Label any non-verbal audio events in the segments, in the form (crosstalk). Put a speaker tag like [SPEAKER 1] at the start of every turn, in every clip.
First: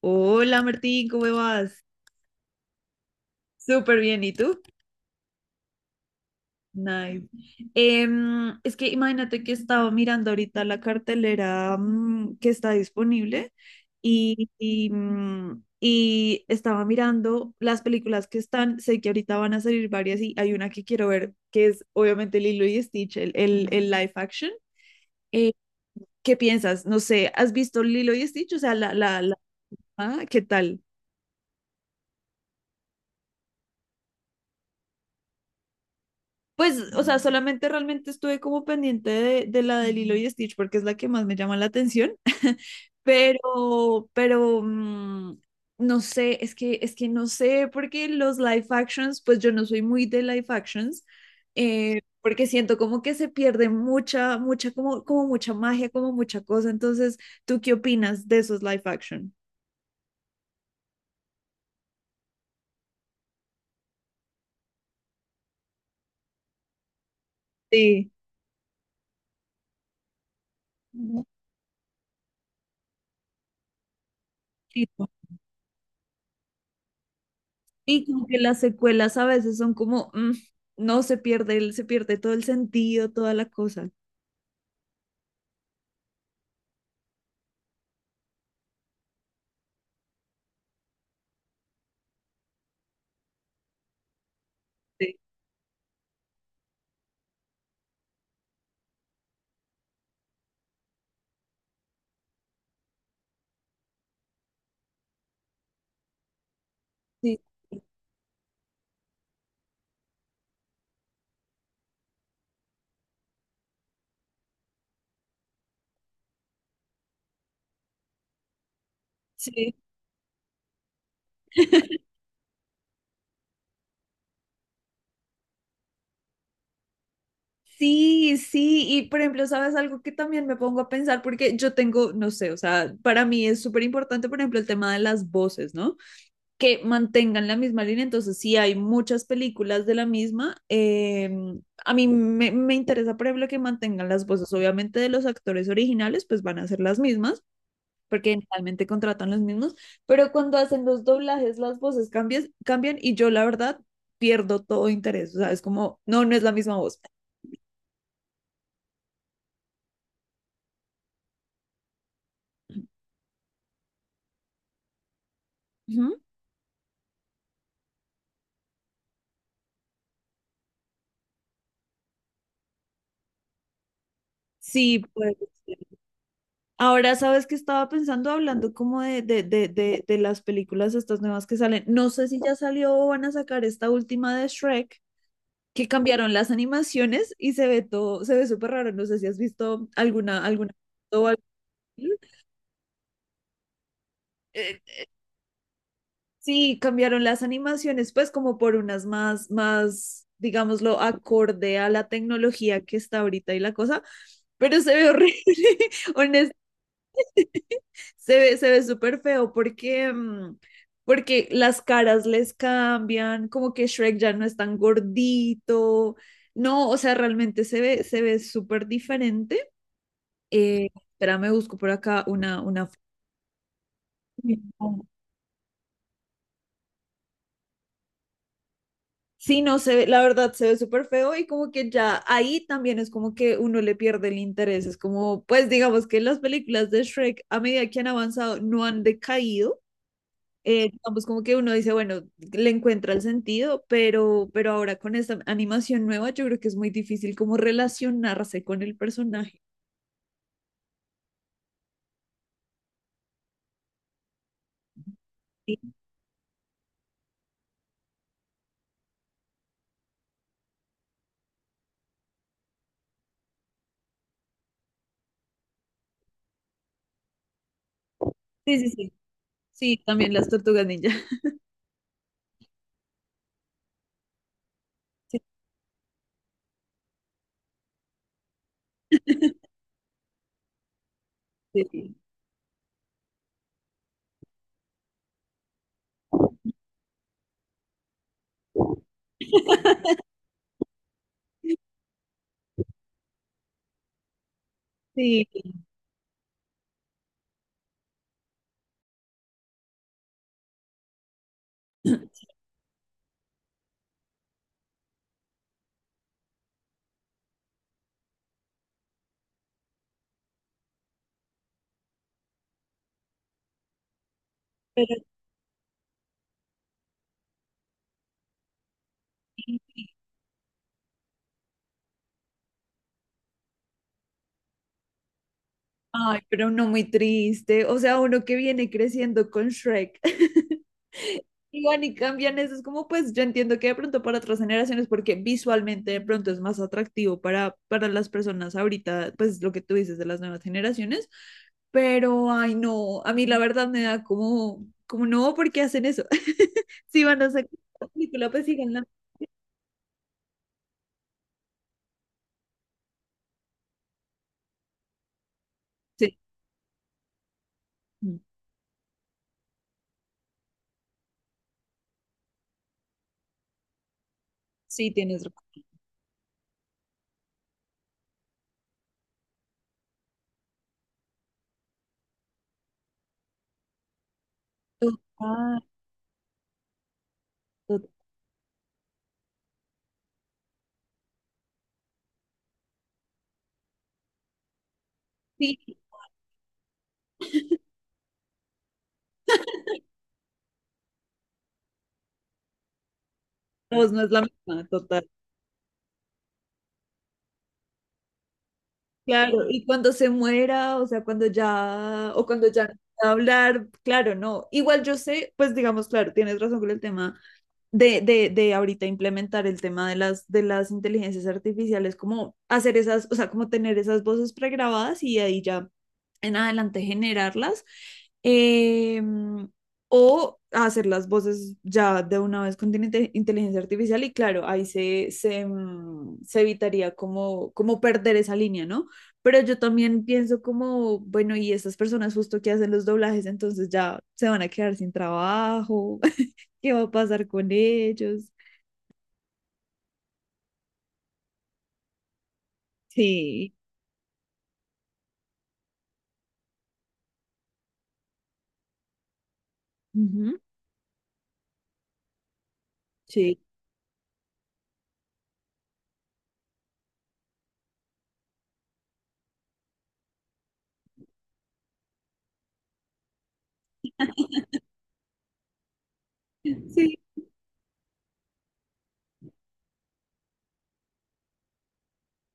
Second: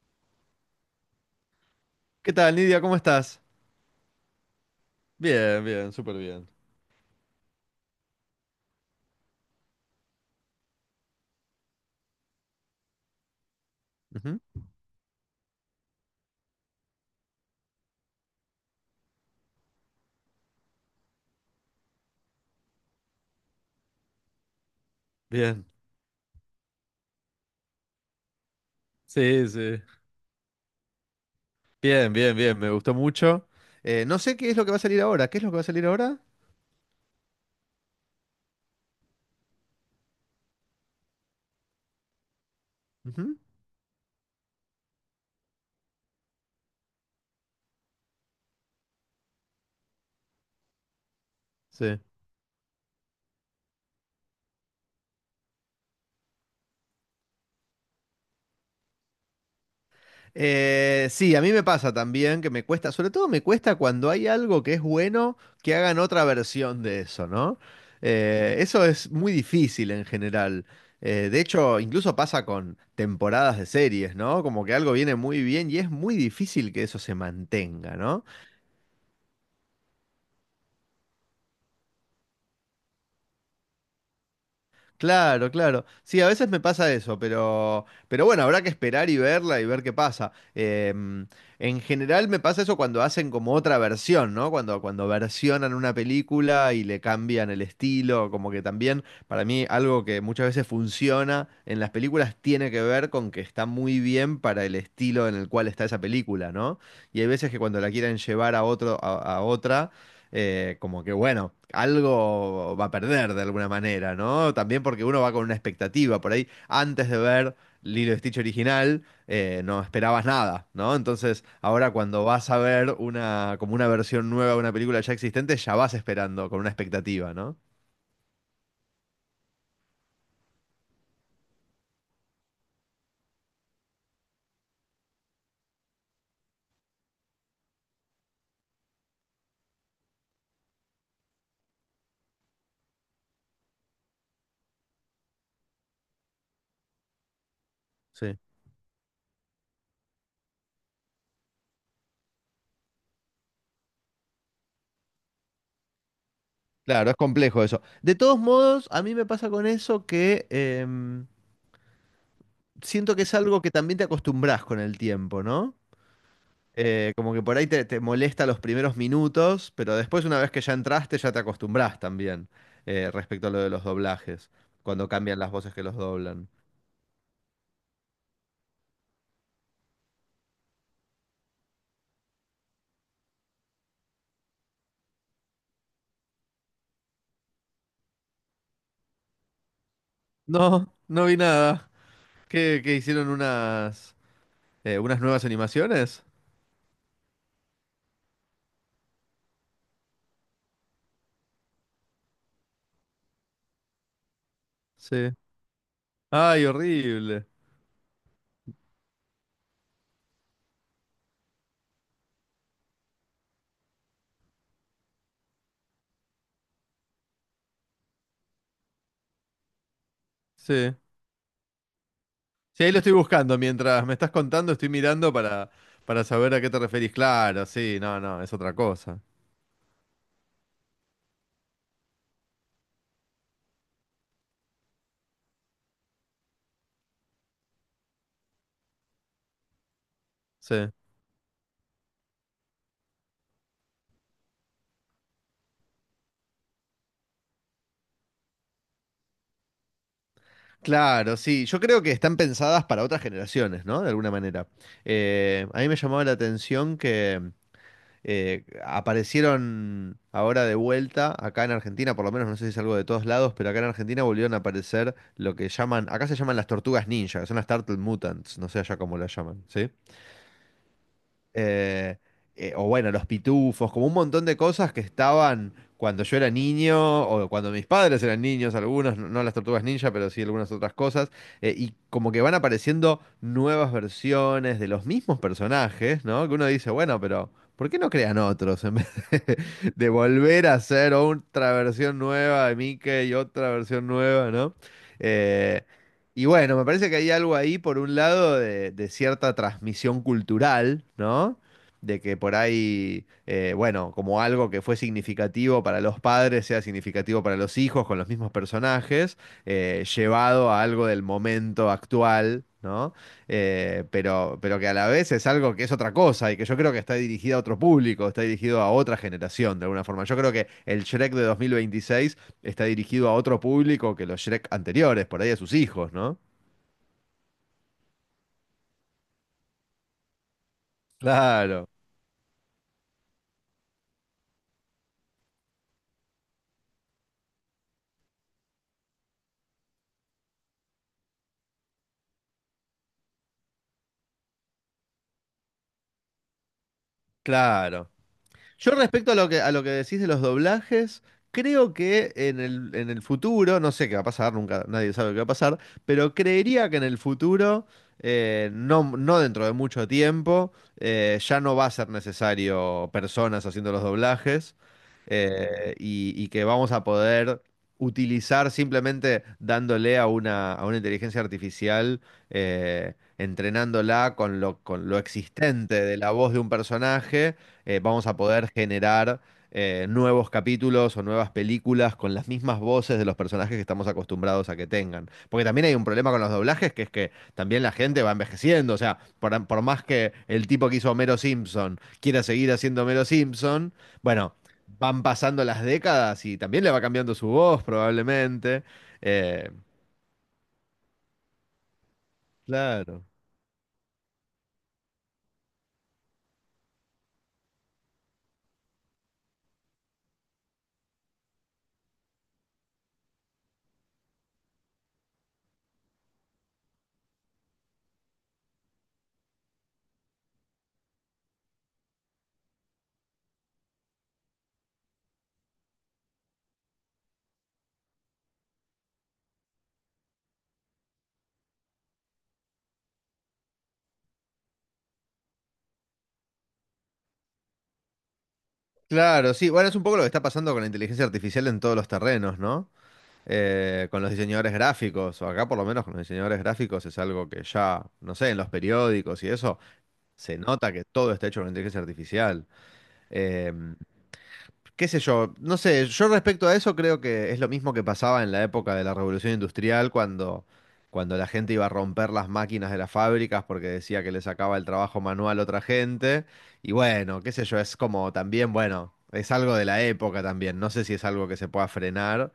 [SPEAKER 1] Hola Martín, ¿cómo vas?
[SPEAKER 2] ¿Qué tal, Nidia? ¿Cómo estás?
[SPEAKER 1] Súper bien, ¿y tú?
[SPEAKER 2] Bien, bien, súper bien.
[SPEAKER 1] Nice. Es que imagínate que estaba mirando ahorita la cartelera que está disponible
[SPEAKER 2] Ujú.
[SPEAKER 1] y estaba mirando las películas que están. Sé que ahorita van a salir varias y hay una que quiero ver que es obviamente Lilo y Stitch, el live action. Eh,
[SPEAKER 2] Bien,
[SPEAKER 1] ¿Qué piensas? No sé, ¿has visto Lilo y Stitch? O sea,
[SPEAKER 2] sí, sí.
[SPEAKER 1] ¿qué tal?
[SPEAKER 2] Bien, bien, bien, me gustó mucho. No sé qué es lo que va a salir ahora. ¿Qué es lo que va a salir ahora?
[SPEAKER 1] Pues, o sea, solamente realmente estuve como pendiente de la de Lilo y Stitch porque es la que más me llama la atención,
[SPEAKER 2] Ujú.
[SPEAKER 1] pero no sé, es que no sé, porque los live actions, pues yo no soy muy de live actions,
[SPEAKER 2] Sí.
[SPEAKER 1] porque siento como que se pierde mucha magia, como mucha cosa. Entonces, ¿tú qué opinas de esos live action?
[SPEAKER 2] Sí, a mí me pasa también que me cuesta, sobre todo me cuesta cuando hay algo que es bueno, que hagan otra versión de eso, ¿no?
[SPEAKER 1] Sí.
[SPEAKER 2] Eso es muy difícil en general.
[SPEAKER 1] Mm.
[SPEAKER 2] De hecho, incluso pasa con temporadas de series, ¿no? Como que algo viene muy bien y es muy difícil que eso se mantenga,
[SPEAKER 1] Y
[SPEAKER 2] ¿no?
[SPEAKER 1] como que las secuelas a veces son como, no se pierde, se pierde todo el sentido, toda la cosa.
[SPEAKER 2] Claro, claro. Sí, a veces me pasa eso, pero, bueno, habrá que esperar y verla y ver qué pasa. En general me pasa eso cuando hacen como otra versión, ¿no? Cuando
[SPEAKER 1] Sí,
[SPEAKER 2] versionan una película y le cambian el estilo, como que también para mí algo que muchas veces funciona en las películas tiene que ver con que está muy bien para el estilo en el cual está esa película, ¿no? Y hay
[SPEAKER 1] sí,
[SPEAKER 2] veces que cuando la quieren llevar a otro, a otra como que bueno, algo va a perder de alguna manera, ¿no? También porque uno va con una expectativa por ahí. Antes de ver Lilo y Stitch original,
[SPEAKER 1] sí.
[SPEAKER 2] no esperabas nada, ¿no? Entonces, ahora
[SPEAKER 1] (laughs)
[SPEAKER 2] cuando vas a ver una, como una versión nueva de una película ya existente, ya vas esperando con una expectativa, ¿no?
[SPEAKER 1] Sí, sí, y por ejemplo, ¿sabes algo que también me pongo a pensar? Porque yo tengo, no sé, o sea, para mí es súper importante, por ejemplo, el tema de las voces, ¿no? Que mantengan la misma línea, entonces sí hay muchas películas de la misma. A mí me interesa, por ejemplo, que mantengan las voces, obviamente de los actores originales, pues van a ser las mismas, porque
[SPEAKER 2] Sí.
[SPEAKER 1] generalmente contratan los mismos, pero cuando hacen los doblajes las voces cambian, cambian y yo la verdad pierdo todo interés, o sea, es como, no, no es la misma voz.
[SPEAKER 2] Claro, es complejo eso. De todos modos, a mí me pasa con eso que siento que es algo que también te acostumbras con el tiempo, ¿no?
[SPEAKER 1] Ujú.
[SPEAKER 2] Como que por ahí te, te molesta los primeros minutos, pero después una vez que ya entraste ya te acostumbras también respecto a lo de los doblajes,
[SPEAKER 1] Sí,
[SPEAKER 2] cuando
[SPEAKER 1] pues.
[SPEAKER 2] cambian las voces que los doblan.
[SPEAKER 1] Ahora, ¿sabes que estaba pensando hablando como de las películas estas nuevas que salen? No sé si ya salió o van a sacar esta última de Shrek, que cambiaron las animaciones y se ve todo, se ve súper raro. No sé si has visto alguna, alguna
[SPEAKER 2] No, no
[SPEAKER 1] o
[SPEAKER 2] vi
[SPEAKER 1] algo.
[SPEAKER 2] nada. ¿Qué, qué hicieron unas,
[SPEAKER 1] Eh,
[SPEAKER 2] unas nuevas animaciones?
[SPEAKER 1] Sí, cambiaron las animaciones, pues como por unas más, digámoslo, acorde a la tecnología que está ahorita y la cosa, pero se ve horrible,
[SPEAKER 2] Sí.
[SPEAKER 1] (laughs) honest,
[SPEAKER 2] Ay, horrible.
[SPEAKER 1] se ve súper feo porque, porque las caras les cambian, como que Shrek ya no es tan gordito, no, o sea, realmente se ve súper diferente.
[SPEAKER 2] Sí.
[SPEAKER 1] Espera, me busco por acá
[SPEAKER 2] Sí,
[SPEAKER 1] una...
[SPEAKER 2] ahí lo estoy buscando. Mientras me estás contando, estoy
[SPEAKER 1] foto.
[SPEAKER 2] mirando para saber a qué te referís. Claro, sí, no, no, es otra cosa.
[SPEAKER 1] Sí, no se ve, la verdad se ve súper feo y como que ya ahí también es como que uno le pierde el interés. Es como, pues digamos que las películas de Shrek a medida que han avanzado no han decaído.
[SPEAKER 2] Sí.
[SPEAKER 1] Digamos como que uno dice, bueno, le encuentra el sentido, pero ahora con esta animación nueva yo creo que es muy difícil como relacionarse con el personaje.
[SPEAKER 2] Claro, sí. Yo creo que están pensadas para otras generaciones, ¿no? De alguna manera.
[SPEAKER 1] Sí,
[SPEAKER 2] A mí me llamaba la atención que aparecieron ahora de vuelta, acá en Argentina, por lo menos no sé si es algo de todos lados, pero acá en Argentina volvieron a aparecer lo que llaman, acá se llaman las tortugas ninja, que son las Turtle Mutants, no
[SPEAKER 1] sí,
[SPEAKER 2] sé
[SPEAKER 1] sí.
[SPEAKER 2] allá
[SPEAKER 1] Sí,
[SPEAKER 2] cómo las llaman, ¿sí?
[SPEAKER 1] sí, también las tortugas ninja.
[SPEAKER 2] Eh, o bueno, los pitufos, como un montón de cosas que
[SPEAKER 1] (laughs)
[SPEAKER 2] estaban cuando yo era niño o cuando mis padres eran niños, algunos, no, no las tortugas ninja, pero sí algunas otras cosas,
[SPEAKER 1] Sí,
[SPEAKER 2] y
[SPEAKER 1] sí,
[SPEAKER 2] como que van apareciendo nuevas versiones de los mismos personajes, ¿no? Que uno dice, bueno, pero ¿por qué no crean otros en vez de, (laughs) de volver a hacer otra versión nueva de Mickey y otra versión nueva, ¿no?
[SPEAKER 1] sí. Sí.
[SPEAKER 2] Eh, y bueno, me parece que hay algo ahí, por un lado, de cierta transmisión cultural, ¿no? De que
[SPEAKER 1] (clears throat)
[SPEAKER 2] por ahí, bueno, como algo que fue significativo para los padres, sea significativo para los hijos, con los mismos personajes, llevado a algo del momento actual, ¿no? Pero, que a la
[SPEAKER 1] Pero
[SPEAKER 2] vez es algo que es otra cosa y que yo creo que está dirigida a otro público, está dirigido a otra generación,
[SPEAKER 1] sí.
[SPEAKER 2] de alguna forma. Yo creo que el Shrek de 2026 está dirigido a otro público que los Shrek anteriores, por ahí a sus hijos, ¿no?
[SPEAKER 1] Ay, pero uno muy triste, o sea, uno que viene creciendo con Shrek. (laughs) Y
[SPEAKER 2] Claro,
[SPEAKER 1] van y cambian eso, es como pues yo entiendo que de pronto para otras generaciones, porque visualmente de pronto es más atractivo para las personas ahorita, pues lo que tú dices de las nuevas generaciones, pero ay no, a mí la verdad me da como, como no, ¿por qué hacen eso? (laughs) Si van a sacar la
[SPEAKER 2] claro.
[SPEAKER 1] película, pues
[SPEAKER 2] Yo
[SPEAKER 1] síganla.
[SPEAKER 2] respecto a lo que decís de los doblajes, creo que en el futuro, no sé qué va a pasar, nunca nadie sabe qué va a pasar, pero
[SPEAKER 1] Sí,
[SPEAKER 2] creería que en el futuro,
[SPEAKER 1] mm,
[SPEAKER 2] no, no dentro de mucho tiempo, ya no va a ser necesario personas haciendo los doblajes
[SPEAKER 1] sí, tienes razón.
[SPEAKER 2] y que vamos a poder utilizar simplemente dándole a una inteligencia artificial. Entrenándola con lo
[SPEAKER 1] Total,
[SPEAKER 2] existente de la voz de un personaje
[SPEAKER 1] total.
[SPEAKER 2] vamos a poder generar nuevos capítulos o nuevas películas con las mismas voces de los personajes que estamos acostumbrados a que tengan. Porque
[SPEAKER 1] Sí,
[SPEAKER 2] también hay un problema con los doblajes, que es que también la gente va envejeciendo. O sea, por más
[SPEAKER 1] (laughs)
[SPEAKER 2] que el tipo que hizo Homero Simpson quiera seguir haciendo Homero Simpson,
[SPEAKER 1] la voz no es la
[SPEAKER 2] bueno,
[SPEAKER 1] misma,
[SPEAKER 2] van
[SPEAKER 1] total.
[SPEAKER 2] pasando las décadas y también le va cambiando su voz probablemente.
[SPEAKER 1] Claro,
[SPEAKER 2] Eh,
[SPEAKER 1] y cuando se muera, o sea, cuando ya, o cuando ya no
[SPEAKER 2] claro.
[SPEAKER 1] pueda hablar, claro, no. Igual yo sé, pues digamos, claro, tienes razón con el tema de ahorita implementar el tema de de las inteligencias artificiales, como hacer esas, o sea, como tener esas voces pregrabadas y ahí ya en adelante generarlas. Eh, o hacer las voces ya de una vez con inteligencia artificial y claro, ahí se se evitaría como, como perder esa línea, ¿no? Pero yo también pienso como, bueno, y estas personas justo que hacen los doblajes, entonces ya se van a quedar sin trabajo. (laughs) Qué va a pasar con ellos.
[SPEAKER 2] Claro, sí. Bueno, es un poco lo que está pasando con la inteligencia artificial en todos los terrenos, ¿no?
[SPEAKER 1] Sí.
[SPEAKER 2] Con los diseñadores gráficos, o acá por lo menos con los diseñadores gráficos es algo que ya, no sé, en los periódicos y eso,
[SPEAKER 1] Ujú.
[SPEAKER 2] se nota que todo está hecho con inteligencia artificial.
[SPEAKER 1] Sí.
[SPEAKER 2] Eh, Qué sé yo, no sé, yo respecto a eso creo que es lo mismo que pasaba en la época de la Revolución Industrial cuando, cuando la gente iba a romper las máquinas de las fábricas porque decía que le sacaba el trabajo manual a otra gente. Y
[SPEAKER 1] Sí,
[SPEAKER 2] bueno, qué sé yo, es como también, bueno, es algo de la época también, no sé si es algo que se pueda frenar.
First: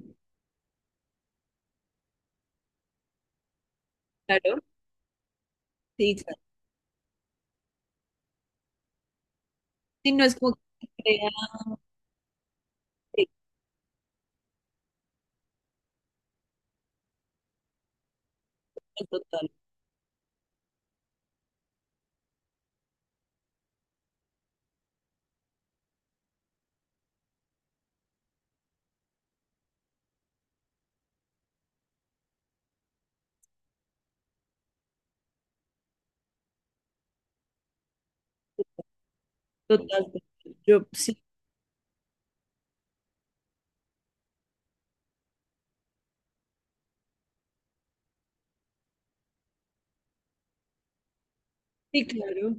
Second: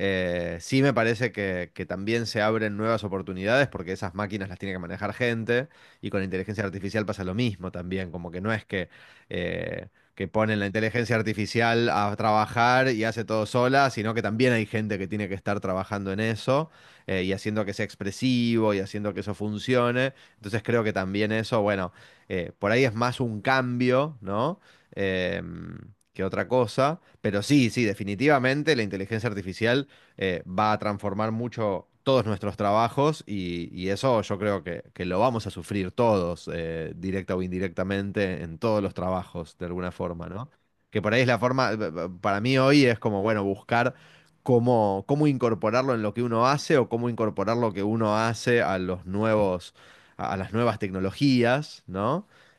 [SPEAKER 2] Sí me parece que también se abren nuevas oportunidades porque esas máquinas las
[SPEAKER 1] claro,
[SPEAKER 2] tiene que manejar gente y
[SPEAKER 1] sí,
[SPEAKER 2] con
[SPEAKER 1] claro.
[SPEAKER 2] inteligencia artificial pasa lo mismo también, como que no es eh,
[SPEAKER 1] Sí, no
[SPEAKER 2] que
[SPEAKER 1] es como
[SPEAKER 2] ponen la
[SPEAKER 1] que se
[SPEAKER 2] inteligencia
[SPEAKER 1] crea,
[SPEAKER 2] artificial a trabajar y hace
[SPEAKER 1] sí,
[SPEAKER 2] todo sola, sino que también hay gente que tiene que estar trabajando en eso y haciendo que sea expresivo y haciendo que eso
[SPEAKER 1] total,
[SPEAKER 2] funcione. Entonces creo que también eso, bueno, por ahí es más un cambio, ¿no? Em, que otra cosa, pero sí, sí, definitivamente la inteligencia artificial va a transformar mucho todos nuestros trabajos y eso yo creo que lo vamos a sufrir todos, directa o indirectamente, en todos los trabajos, de alguna
[SPEAKER 1] total.
[SPEAKER 2] forma, ¿no?
[SPEAKER 1] Yo
[SPEAKER 2] Que por
[SPEAKER 1] sí,
[SPEAKER 2] ahí es la forma, para mí hoy es como, bueno, buscar cómo, cómo incorporarlo en lo que uno hace o cómo incorporar lo que uno hace a los nuevos, a las nuevas tecnologías,
[SPEAKER 1] sí,
[SPEAKER 2] ¿no?
[SPEAKER 1] claro,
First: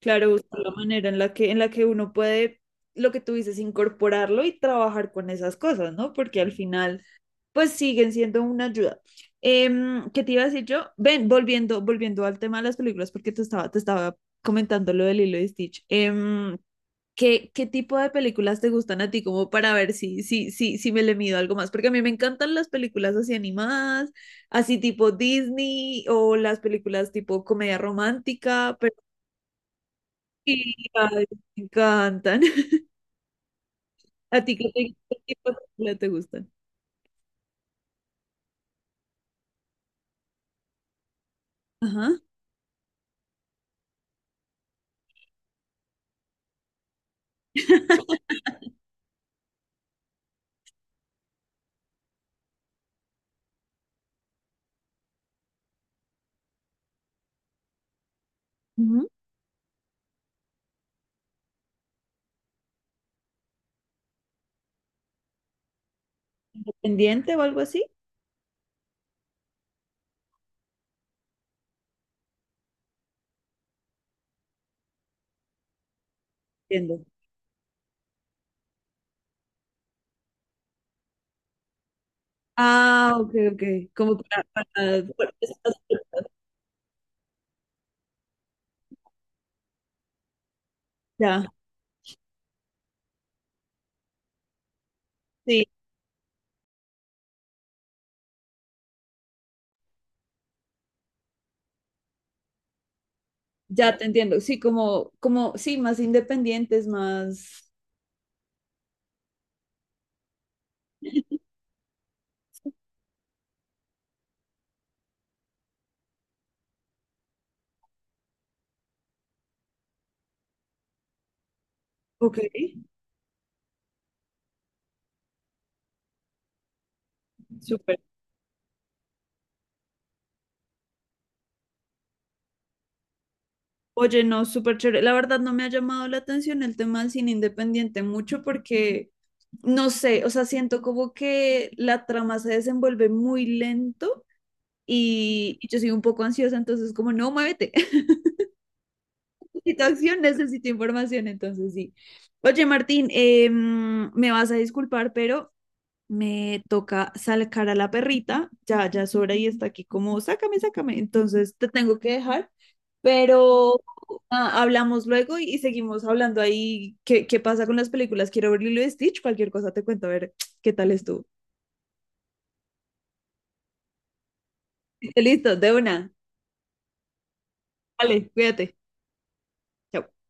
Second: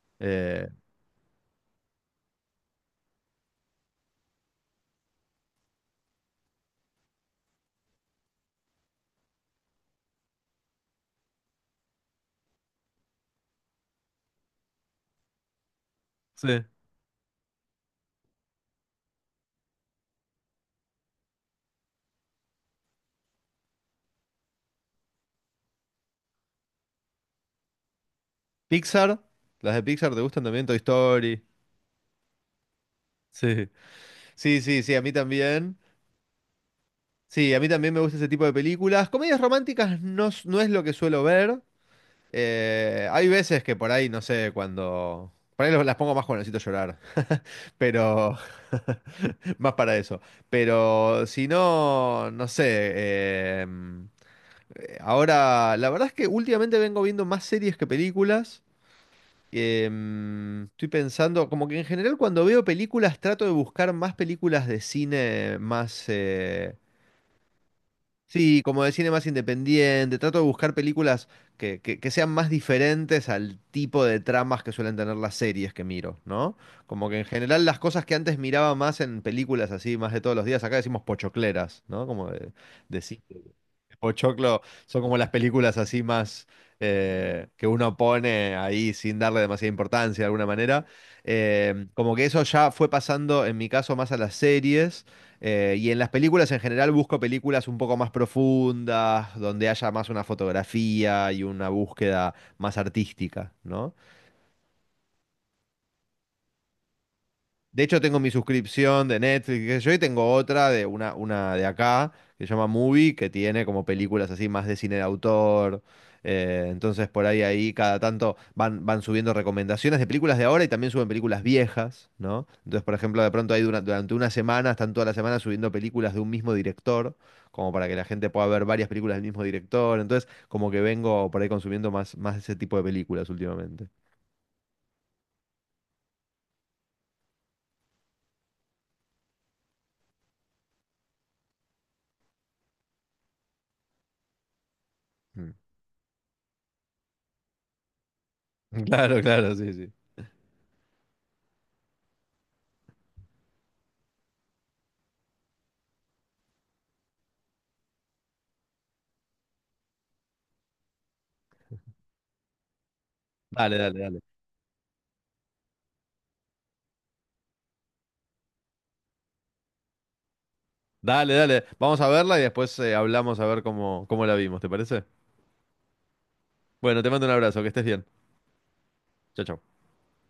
[SPEAKER 1] claro, buscar
[SPEAKER 2] Eh,
[SPEAKER 1] la manera en la que uno puede, lo que tú dices, incorporarlo y trabajar con esas cosas, ¿no? Porque al final, pues siguen siendo una ayuda. ¿Qué te iba a decir yo? Ven, volviendo al tema de las películas, porque te estaba comentando lo del Lilo y Stitch.
[SPEAKER 2] sí,
[SPEAKER 1] ¿Qué, qué tipo de películas te gustan a ti? Como para ver si me le mido algo más. Porque a mí me encantan las películas así animadas, así tipo Disney o las películas tipo comedia romántica, pero
[SPEAKER 2] Pixar, las de Pixar te gustan también,
[SPEAKER 1] sí,
[SPEAKER 2] Toy
[SPEAKER 1] ay,
[SPEAKER 2] Story.
[SPEAKER 1] me encantan. (laughs)
[SPEAKER 2] Sí.
[SPEAKER 1] ¿A ti
[SPEAKER 2] Sí,
[SPEAKER 1] qué,
[SPEAKER 2] sí, sí, a mí
[SPEAKER 1] qué tipo de
[SPEAKER 2] también.
[SPEAKER 1] películas te gustan?
[SPEAKER 2] Sí, a mí también me gusta ese tipo de películas. Comedias románticas no, s- no es lo que suelo ver.
[SPEAKER 1] Ajá.
[SPEAKER 2] Hay veces que por ahí, no sé, cuando... Por ahí lo- las pongo más cuando necesito llorar, pero...
[SPEAKER 1] (laughs)
[SPEAKER 2] (laughs) más para eso. Pero si no, no sé. eh, Ahora, la verdad es que últimamente vengo viendo más series que películas.
[SPEAKER 1] Ujú.
[SPEAKER 2] Estoy pensando, como que en general cuando veo películas trato de buscar más películas de cine más...
[SPEAKER 1] ¿Independiente o algo así?
[SPEAKER 2] sí, como de cine más independiente, trato de buscar películas que, que sean más diferentes al tipo de tramas que suelen tener las series que miro, ¿no?
[SPEAKER 1] Entiendo.
[SPEAKER 2] Como que en general las cosas que antes miraba más en películas así, más de todos los días, acá decimos pochocleras, ¿no? Como de
[SPEAKER 1] Ah,
[SPEAKER 2] cine.
[SPEAKER 1] ok, ok. Como para,
[SPEAKER 2] Pochoclo son como las
[SPEAKER 1] para...
[SPEAKER 2] películas así más que uno pone ahí sin darle demasiada importancia de alguna manera.
[SPEAKER 1] Ya,
[SPEAKER 2] Como que eso ya fue pasando en mi caso más a las series
[SPEAKER 1] sí.
[SPEAKER 2] y en las películas en general busco películas un poco más profundas, donde haya más una fotografía y una búsqueda más artística, ¿no?
[SPEAKER 1] Ya te entiendo, sí, como, como, sí, más independientes, más...
[SPEAKER 2] De hecho, tengo mi suscripción de Netflix, qué sé yo, y tengo otra de una de acá, que se llama Movie, que tiene como películas así más de cine de autor. Entonces, por ahí, ahí, cada tanto van, van subiendo recomendaciones de películas de ahora y también suben películas viejas,
[SPEAKER 1] Ok,
[SPEAKER 2] ¿no? Entonces, por ejemplo, de pronto ahí dura- durante una semana, están toda la semana subiendo películas de un mismo director, como para que
[SPEAKER 1] súper.
[SPEAKER 2] la gente pueda ver varias películas del mismo director. Entonces, como que vengo por ahí consumiendo más, más ese tipo de películas últimamente.
[SPEAKER 1] Oye, no, súper chévere. La verdad no me ha llamado la atención el tema del cine independiente mucho porque, no sé, o sea, siento como que la trama se desenvuelve muy lento
[SPEAKER 2] Mm.
[SPEAKER 1] y yo soy un poco ansiosa, entonces como, no, muévete. (laughs)
[SPEAKER 2] (laughs) Claro, claro, sí,
[SPEAKER 1] Necesito
[SPEAKER 2] sí.
[SPEAKER 1] acción, necesito información, entonces sí. Oye, Martín, me vas a disculpar, pero me toca sacar a la perrita, ya, ya es hora y está aquí como, sácame, sácame, entonces te tengo que dejar, pero
[SPEAKER 2] Dale, dale, dale.
[SPEAKER 1] ah, hablamos luego y seguimos hablando ahí qué, qué pasa con las películas, quiero ver Lilo y Stitch, cualquier cosa te cuento, a ver qué tal estuvo.
[SPEAKER 2] Dale, dale. Vamos a verla y después hablamos a ver cómo, cómo la vimos, ¿te parece?
[SPEAKER 1] (laughs) Listo, de una,
[SPEAKER 2] Bueno, te mando un abrazo, que estés bien.
[SPEAKER 1] vale, cuídate,
[SPEAKER 2] Chao, chao.
[SPEAKER 1] chao.